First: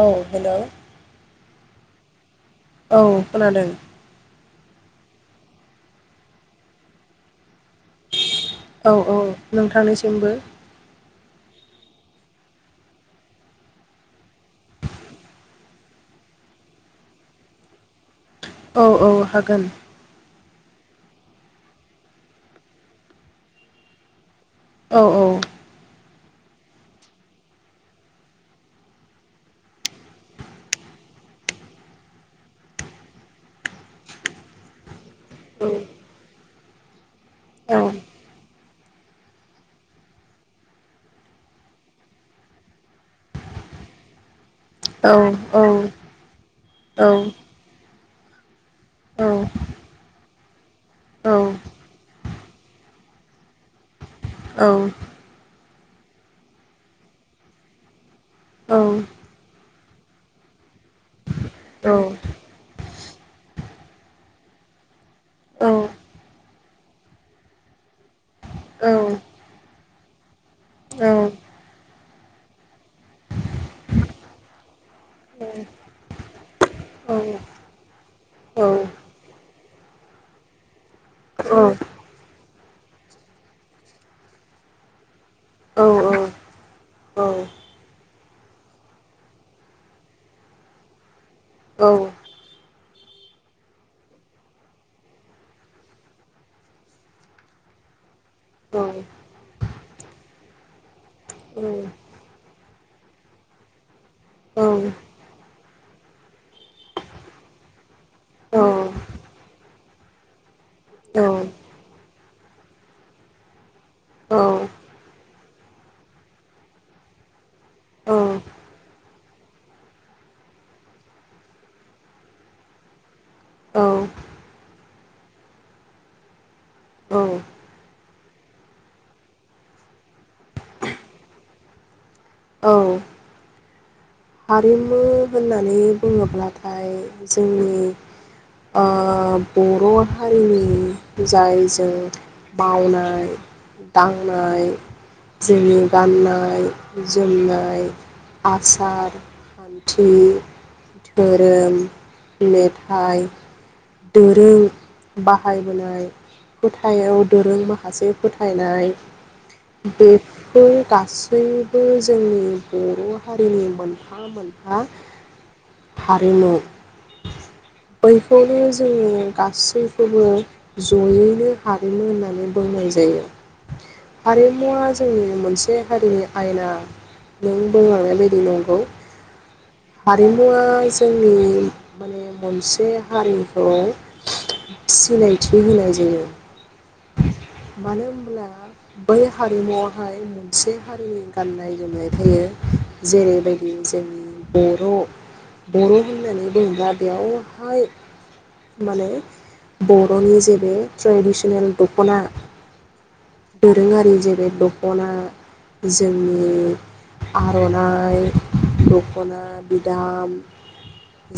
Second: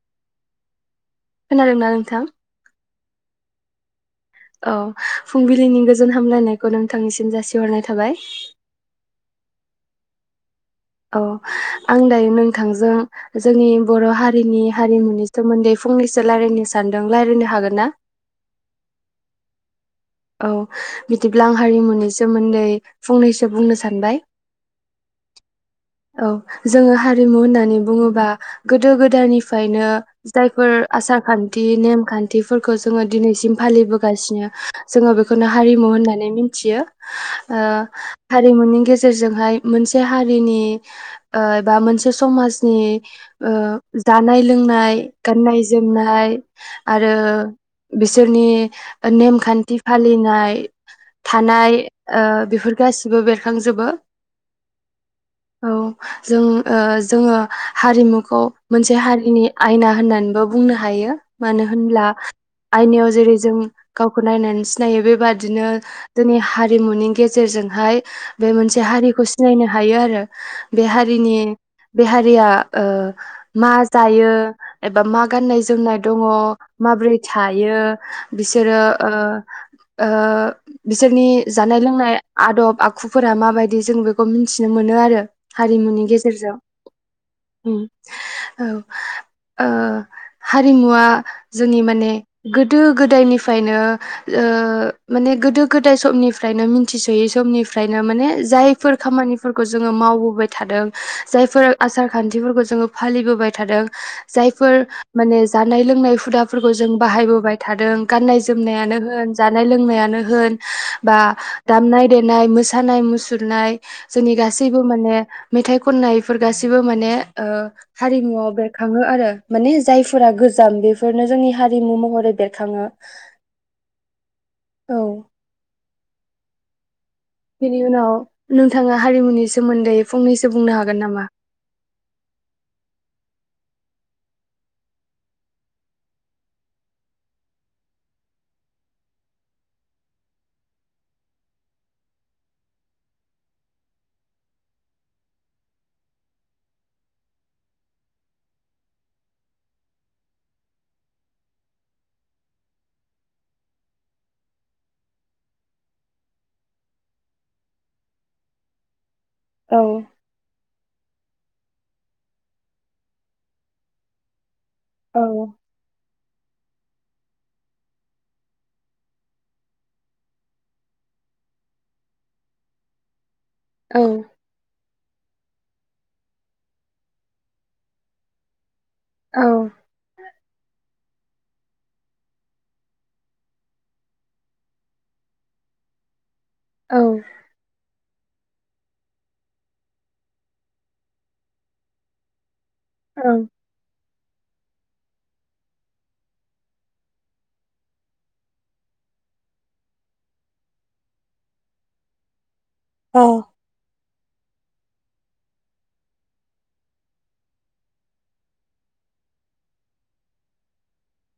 औ हेल' खोनादोंना नोंथां औ खोनादों औ फुंबिलिनि गोजोन हामलायनायखौ नोंथांनिसिम जासिहरनाय थाबाय औ औ नोंथांनिसिमबो औ आं दायो नोंथांजों जोंनि बर' हारिनि हारिमुनि सोमोन्दै फंनैसो रायजलायनो सानदों रायलायनो हागोन ना? औ औ हागोन औ बिदिब्ला आं हारिमुनि सोमोन्दै फंनैसो बुंनो सानबाय औ औ औ जोङो हारिमु होननानै बुङोबा गोदो गोदायनिफ्रायनो जायफोर आसार खान्थि नेमखान्थिफोरखौ जोङो दिनैसिम फालिबोगासिनो जोङो बेखौनो औ हारिमु होननानै मिन थियो। ओ औ रिमुनि गेजेरजोंहाय मोनसे हारिनि ओ बा मोनसे समाजनि ओ जानाय लोंनाय औ औ गाननाय-जोमनाय, आरो बिसोरनि नेमखान्थि फालिनाय, थानाय ओ बेफोर गाससिबो बेरखांजोबो। औ, जों ओ जोङो हारिमुखौ मोनसे हारिनि आयना होननानैबो बुंनो हायो। मानो औ होनब्ला औ आयनायाव जेरै जों गावखौ नायनानै सिनायो बेबादिनो औ जोंनि हारिमुनि गेजेरजोंहाय बे मोनसे औ हारिखौ सिनायनो हायो आरो। बे हारिनि बे हारिया ओ मा जायो एबा मा गाननाय जोमनाय दङ माब्रै थायो बिसोरो ओ ओ बिसोरनि जानाय लोंनाय आदब आखुफोरा माबायदि जों बेखौ मिन्थिनो मोनो आरो हारिमुनि गेजेरजों‌ औ। औ, ओ हारिमुवा जोंनि माने गो दो गोदायनिफ्रायनो ओ माने गोदो गोदाय समनिफ्रायनो मिथिसयै समनिफ्रायनो माने जायफोर खामानिफोरखौ जोङो माव बोबाय थादों जायफोर आसार खान्थिफोरखौ जोङो फालिबोबाय थादों, जायफोर माने जानाय लोंनाय हुदाफोरखौ जों बाहायबोबाय थादों, गाननाय जोमनायानो होन जानाय लोंनाय आनो होन, बा दामनाय दे नाय, मोसानाय मुसुरनाय जोंनि गासैबो मेथाइ खननायफोर गासिबो माने ओ हारिमुवाव बेरखाङो आरो माने जायफोरा गोजाम बेफोरनो जोंनि हारिमु महरै बेरखाङो। औ। औ। बिनि उनाव नोंथाङा हारिमुनि सोमोन्दै फंनैसो बुंनो हागोन नामा? औ हारिमु होननानै बुङोब्लाथाय जोंनि ओ बर हारिनि जायजों मावनाय दांनाय जोंनि गाननाय जोमनाय आसार खान्थि धोरोम मेथाइ दोरों बाहायबोनाय फोथायाव दोरों माखासे फोथायनाय औ बेफोर गासै बयबो जोंनि बर हारिनि मोन फा मोन हा औ हारिमु बैखौनो जोङो गासैखौबो जयैनो हारिमु होननानै बुंनाय जायो। औ हारिमुवा जोंनि मोनसे हारिनि आयना नों बुंलांनाय बायदि नंगौ औ हारिमुवा जोंनि माने मोनसे हारिखौ सिनायथि होनाय जायो औ मानो होनब्ला बै हारिमुआवहाय मोनसे हारिनि गाननाय जोमनाय थायो जेरै औ बायदि बर बर होननानै बुङोब्ला बेयावहाय माने बरनि जेबो ट्रेडिसनेल दखना औ दोरोङारि जे बे दखना जोंनि आरनाइ दखना बिदाम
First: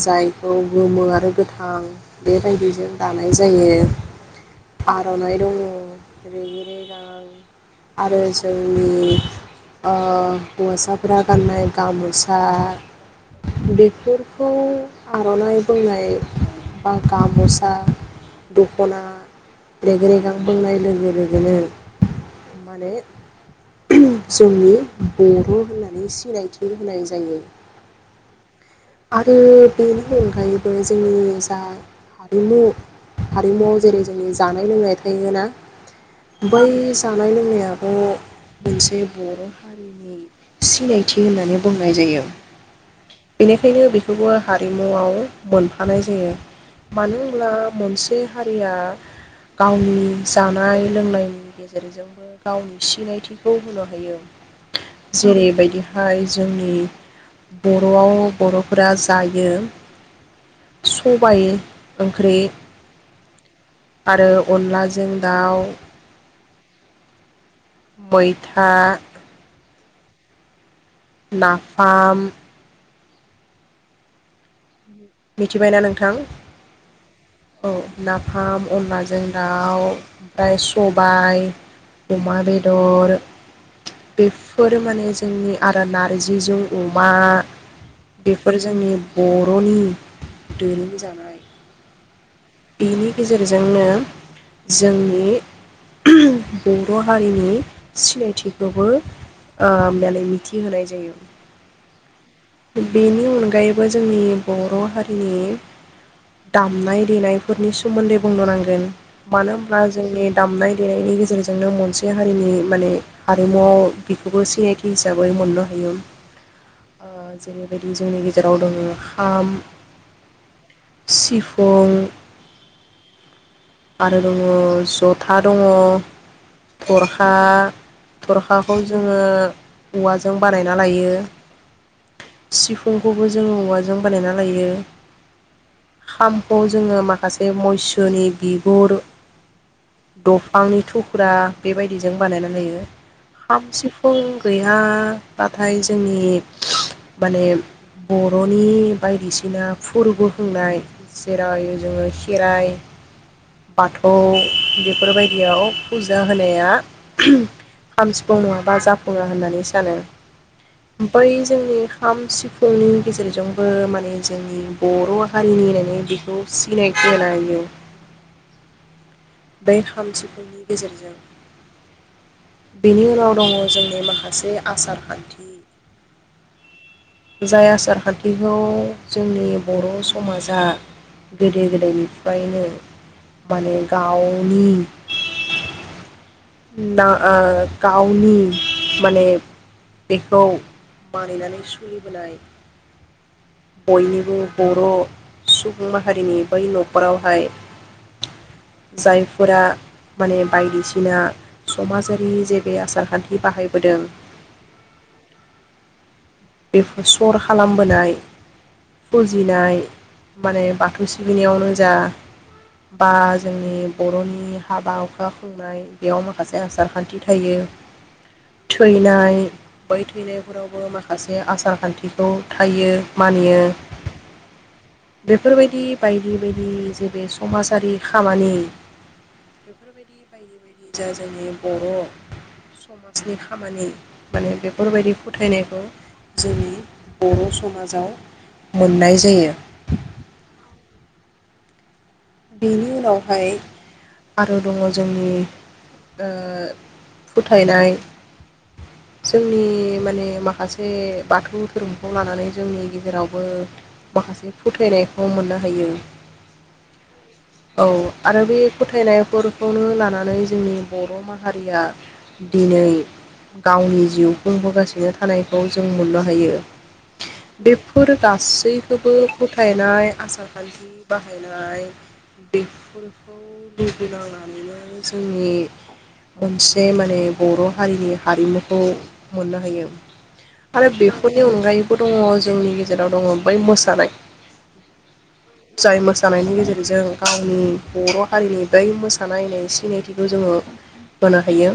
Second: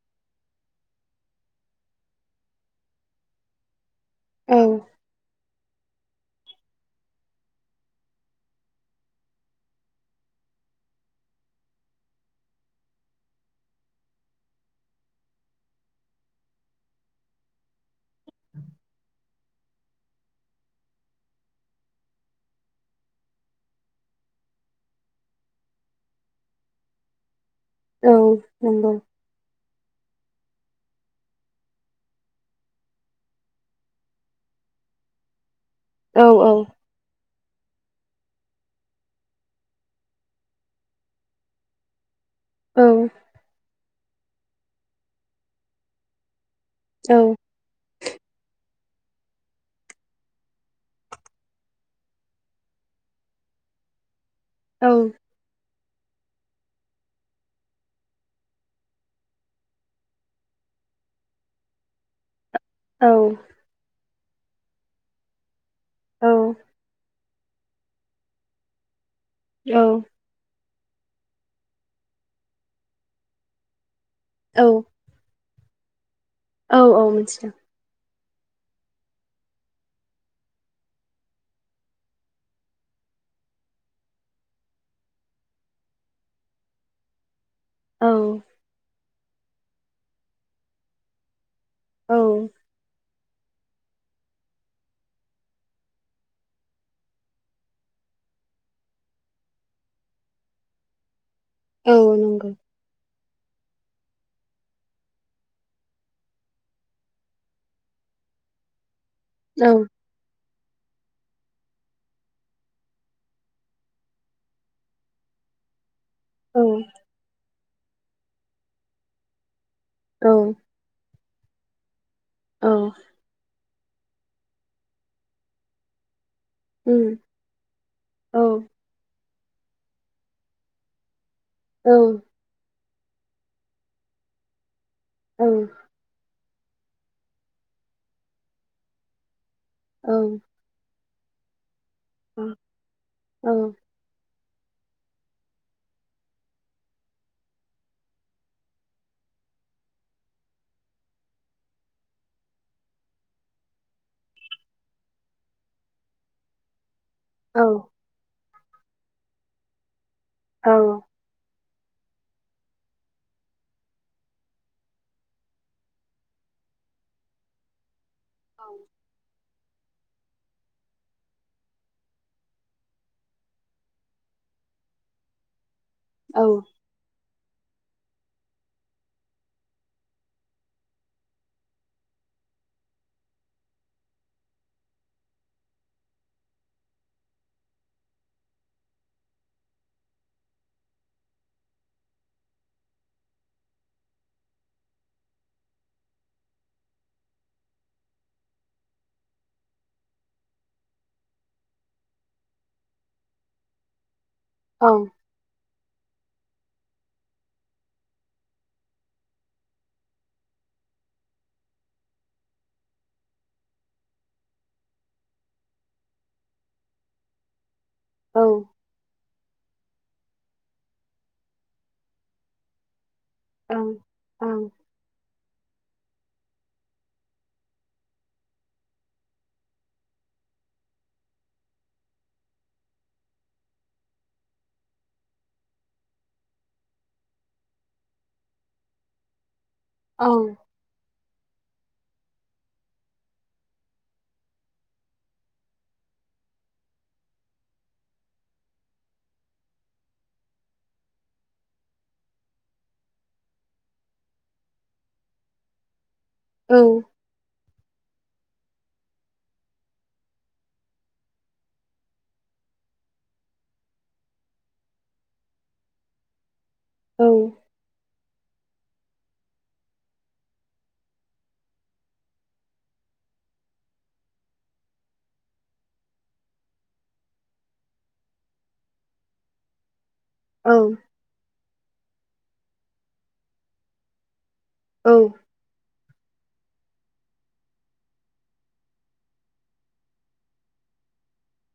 जायखौ गोमो आरो गोथां बेबायदिजों दानाय जायो औ आरनाइ दङ रेगे रेगां आरो जोंनि ओ हौवासाफोरा गाननाय गामसा बेफोरखौ आरनाइ बुंनाय बा गामसा दखना रेग रेगां बुंनाय लोगो लोगोनो माने जोंनि बर होननानै सिनायथि बे होनाय जायो औ नोंगौ आरो बेनि अनगायैबो जोंनि जा हारिमु हारिमुआव जेरै जोंनि जानाय लोंनाय थायो ना औ औ बै जानाय लोंनाया दाब मोनसे बर' हारिनि सिनायथि होननानै बुंनाय जायो। औ बेनिखायनो बेखौबो हारिमुआव मोनफानाय जायो। औ मानो होनब्ला मोनसे हारिया गावनि जानाय लोंनायनि गेजेरजोंबो गावनि सिनायथिखौ होनो हायो। जेरैबायदि जोंनि बर'आव बर'फोरा जायो सबाय ओंख्रि औ आरो अनलाजों दाउ औ मैथा औ नाफाम औ मिथिबायना नोंथां औ ना नाफाम अनलाजों दाउ ओमफ्राय सबाय अमा बेदर बेफोर माने जोंनि आरो नारजिजों अमा औ बेफोर जोंनि बर'नि दोरों जानाय औ बेनि गेजेरजोंनो जोंनि बर' हारिनि सिनायथिखौबो माने मिथिहोनाय जायो। औ नंगौ बेनि अनगायैबो जोंनि बर' हारिनि दामनाय देनाय फोरनि सोमोन्दै बुंनो नांगोन। मानो औ होमब्ला जोंनि दामनाय देनायनि गेजे जोंनो मोनसे हारिनि माने हारिमुआव बेखौबो सिनायथि हिसाबै मोननो हायो। औ ओ जेरैबायदि जोंनि गेजेराव दङ खाम औ सिफुं औ आरो दङ जथा दङ उम थरखा औ औ थरखाखौ जोङो औवाजों बानायना लायो औ सिफुंखौबो जोङो औवाजों बानायना लायो। औ बेखौ जोङो मा सासे मैसोनि बिगुर। औ दंफांनि थ्रु। थुख्रा। बेबायदिजों औ बानायनानै लायो खाम सिफुं। गैयाब्लाथाय जोंनि माने बर'नि बायदिसिना फोरबो खुंनाय जेराव जोंङो। खेराय बाथौ बेफोरबायदियाव फुजा होनाया। खाम सिफुं मवा। बा जाफुङा होननानै सानो। बै जोंनि। खाम सिफुंनि गेजेरजोंबो माने जोंनि बर' हारिनि होननानै बेखौ सिनाय। नायो। औ। बे खाम सिफुंनि गेजेरजों बेनि उनाव दङ जोंनि माखासे आसार खान्थि। औ। जाय आसार खान्थिखौ जोंनि बर' समाजा गोदो गोदायनिफ्रायनो माने गावनि। ना ओ गावनि माने बेखौ मानिनानै सोलिबोनाय बयनिबो बर' सुबुं माहारिनि बै न'खरावहाय जायफोरा माने बायदिसिना। समाजारि जे बे आसारखान्थि बाहायबोदों। औ। बेफोर सर खालामबोनाय फुजिनाय माने बाथौ सिबिनायावनो जा बा जोंनि बर'नि हाबा हुखा खुंनाय। बेयाव माखासे आसार खान्थि थायो। थैनाय। बै थैनायफोरावबो माखासे आसार खान्थिखौ थायो। मानियो बेफ। बेफोरबायदि बायदि बायदि जे बे समाजारि खामानि। निजा जायो बर' समाजनि खामानि माने बेफोरबायदि फोथायनायखौ जोंनि बर' समाजाव मोननाय जायो। औ। बेनि उनावहाय आरो दङ जोंनि ओ फोथायनाय जोंनि माने माखासे बाथौ धोरोमखौ लानानै जोंनि गेजेरावबो माखासे फोथायनायखौ मोननो हायो। औ। औ आरो बे फोथायनायफोरखौनो लानानै जोंनि बर' माहारिया दिनै गावनि जिउ खुंबोगासिनो थानायखौ जों मोननो हायो। बेफोर गास। सैखोबो फोथायनाय आसार खान्थि बाहायनाय। बेफोरखौ लुगिनांनानैनो जोंनि मोनसे माने बर' हारिनि हारिमुखौ मोननो हायो। आरो बेफोरनि अनगायै। दङ जोंनि गेजेराव दङ बै मोसानाय। जाय मोस। जानायनि गेजेर। जों गावनि बर' हारिनि बै मोसानायनै सिनायथिखौ जोङो होनो हायो।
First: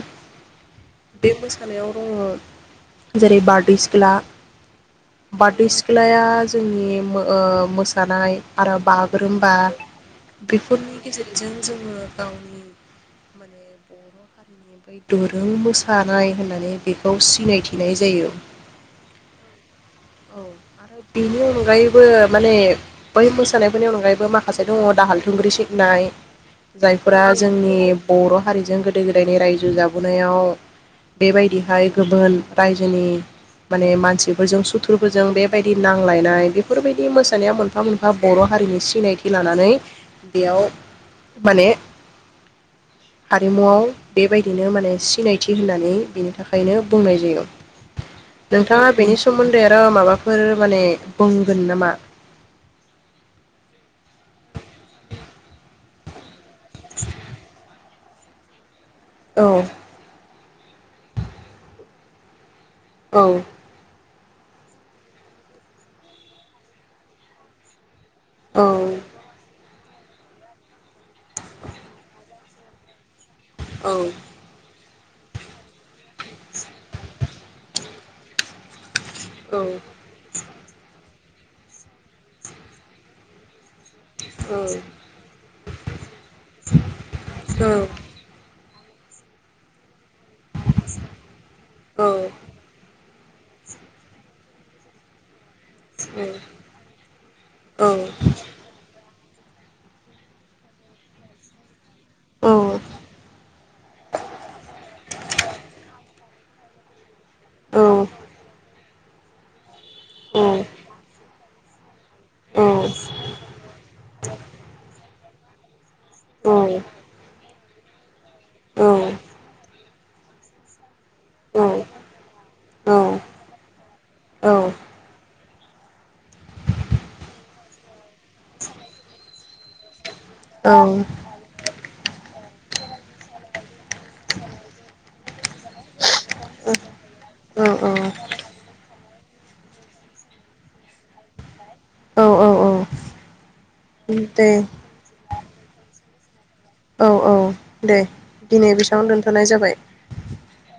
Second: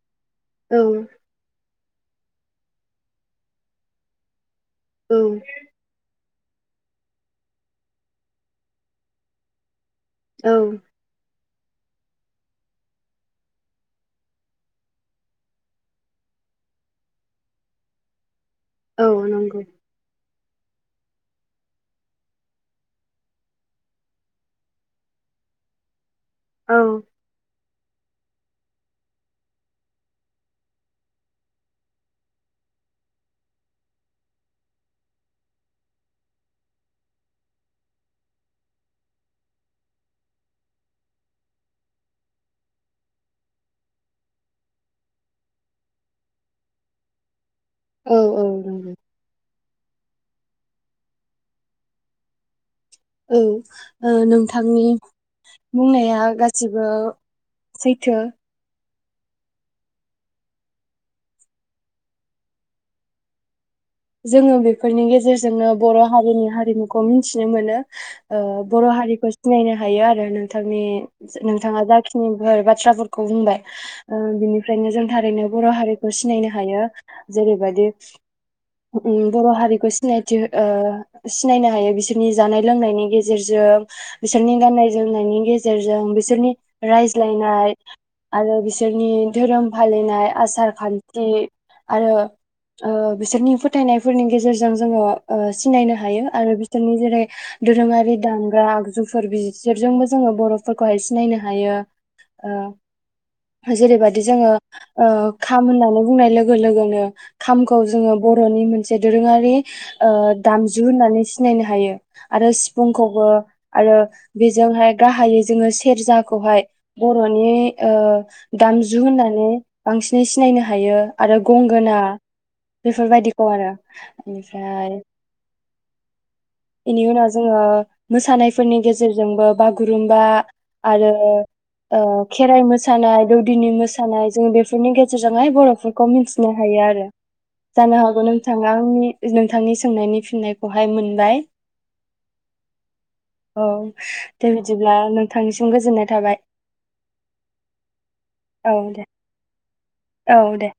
बे मोसानायाव। दङ जेरै बारदैसिख्ला। बारदैसिख्लाया जोंनि ओ मोसानाय आरो बागुरुम्बा बेफोरनि गेजेरजों जोङो गावनि मोन दोरों मोसानाय होननानै बेखौ सिनायथिनाय जायो औ नंगौ औ आरो बेनि अनगायैबो माने बै मोसानायफोरनि अनगायैबो माखासे दङ दाहाल थुंग्रि सिबनाय औ जायफोरा जोंनि बर' हारिजों गोदो गोदायनि रायजो जो जाबोनायाव बेबायदिहाय गोबोन रायजोनि माने मानसिफोरजों सुथुरफोरजों बेबायदि नांलायनाय बेफोरबायदि मोसानायाव मोनफा मोनफा बर' हारिनि सिनायथि लानानै बेयाव माने हारिमुआव बेबायदिनो माने सिनायथि होनानै बेनि थाखायनो बुंनाय जायो। औ औ नोंथाङा नंगौ बेनि सोमोन्दै आरो माबाफोर फोर माने बोंगोन नामा औ ओ नोंथांनि बुंनाया गासिबो सैथो औ औ जोङो बेफोरनि गेजेरजोंनो बर' हारिनि हारिमुखौ मिनथिनो मोनो। ओ औ बर' हारिखौ सिनायनो ह हायो आरो नोंथांनि नोंथाङा जाखिनि बा बाथ्राफोर खौ बुंबाय औ ओ बिनिफ्रायनो जों थारैनो बर' हारिखौ सिनायनो हायो जेरैबादि बर' औ हारिखौ सिनायथि ओ सिनायनो हायो बिसोरनि जानाय लोंनायनि गेजेरजों बिसोरनि गाननाय जोमनायनि गेजेरजों बिसोरनि रायज्लायनाय आरो बिसोर बिसोरनि धोरोम फालिनाय आसार खान्ति औ आरो ओ बिसोरनि फोथायनायफोरनि गेजेरजों जोङो ओ सिनायनो हायो आरो बिसोरनि जेरै औ औ दोरोङारि दामग्रा आगजु फोर बिसोरजोंबो जोङो बर'फोरखौहाय सिनायनो हायो औ ओ जेरैबायदि जोङो ओ खाम होननानै बुंनाय लोगो गोलोगोनो खामखौ जोङो बर'नि मोन से दोरोङारि ओ दामजु होननानै सि सिनायनो हायो। आरो औ सिफुंखौबो आरो बेजोंहाय गाहायै जोङो सि औ सेरजाखौहाय बर'नि ओ औ दामजु होननानै बांसिनै सिनायनो हायो। आरो गंगोना। बेफोरबायदिखौ आरो औ ओमफ्राय बेनि उनाव जोङो मोसानायफोरनि गेजेरजोंबो बागुरुम बा आरो ओ खेराइ मोसानाय दौदिनि मोसानाय जों बेफोरनि गेजेरजों बर'फोरखौ मिथिनो हायो आरो जानो हागौ नोंथाङा आंनि नोंथांनि सोंनायनि फिननायखौहाय मोनबाय। औ औ दे बिदिब्ला नों थांनिसिम गोजोननाय थाबाय। औ औ दे दिनै औ दे बेसांआवनो दोनथ'नाय जाबाय। औ दे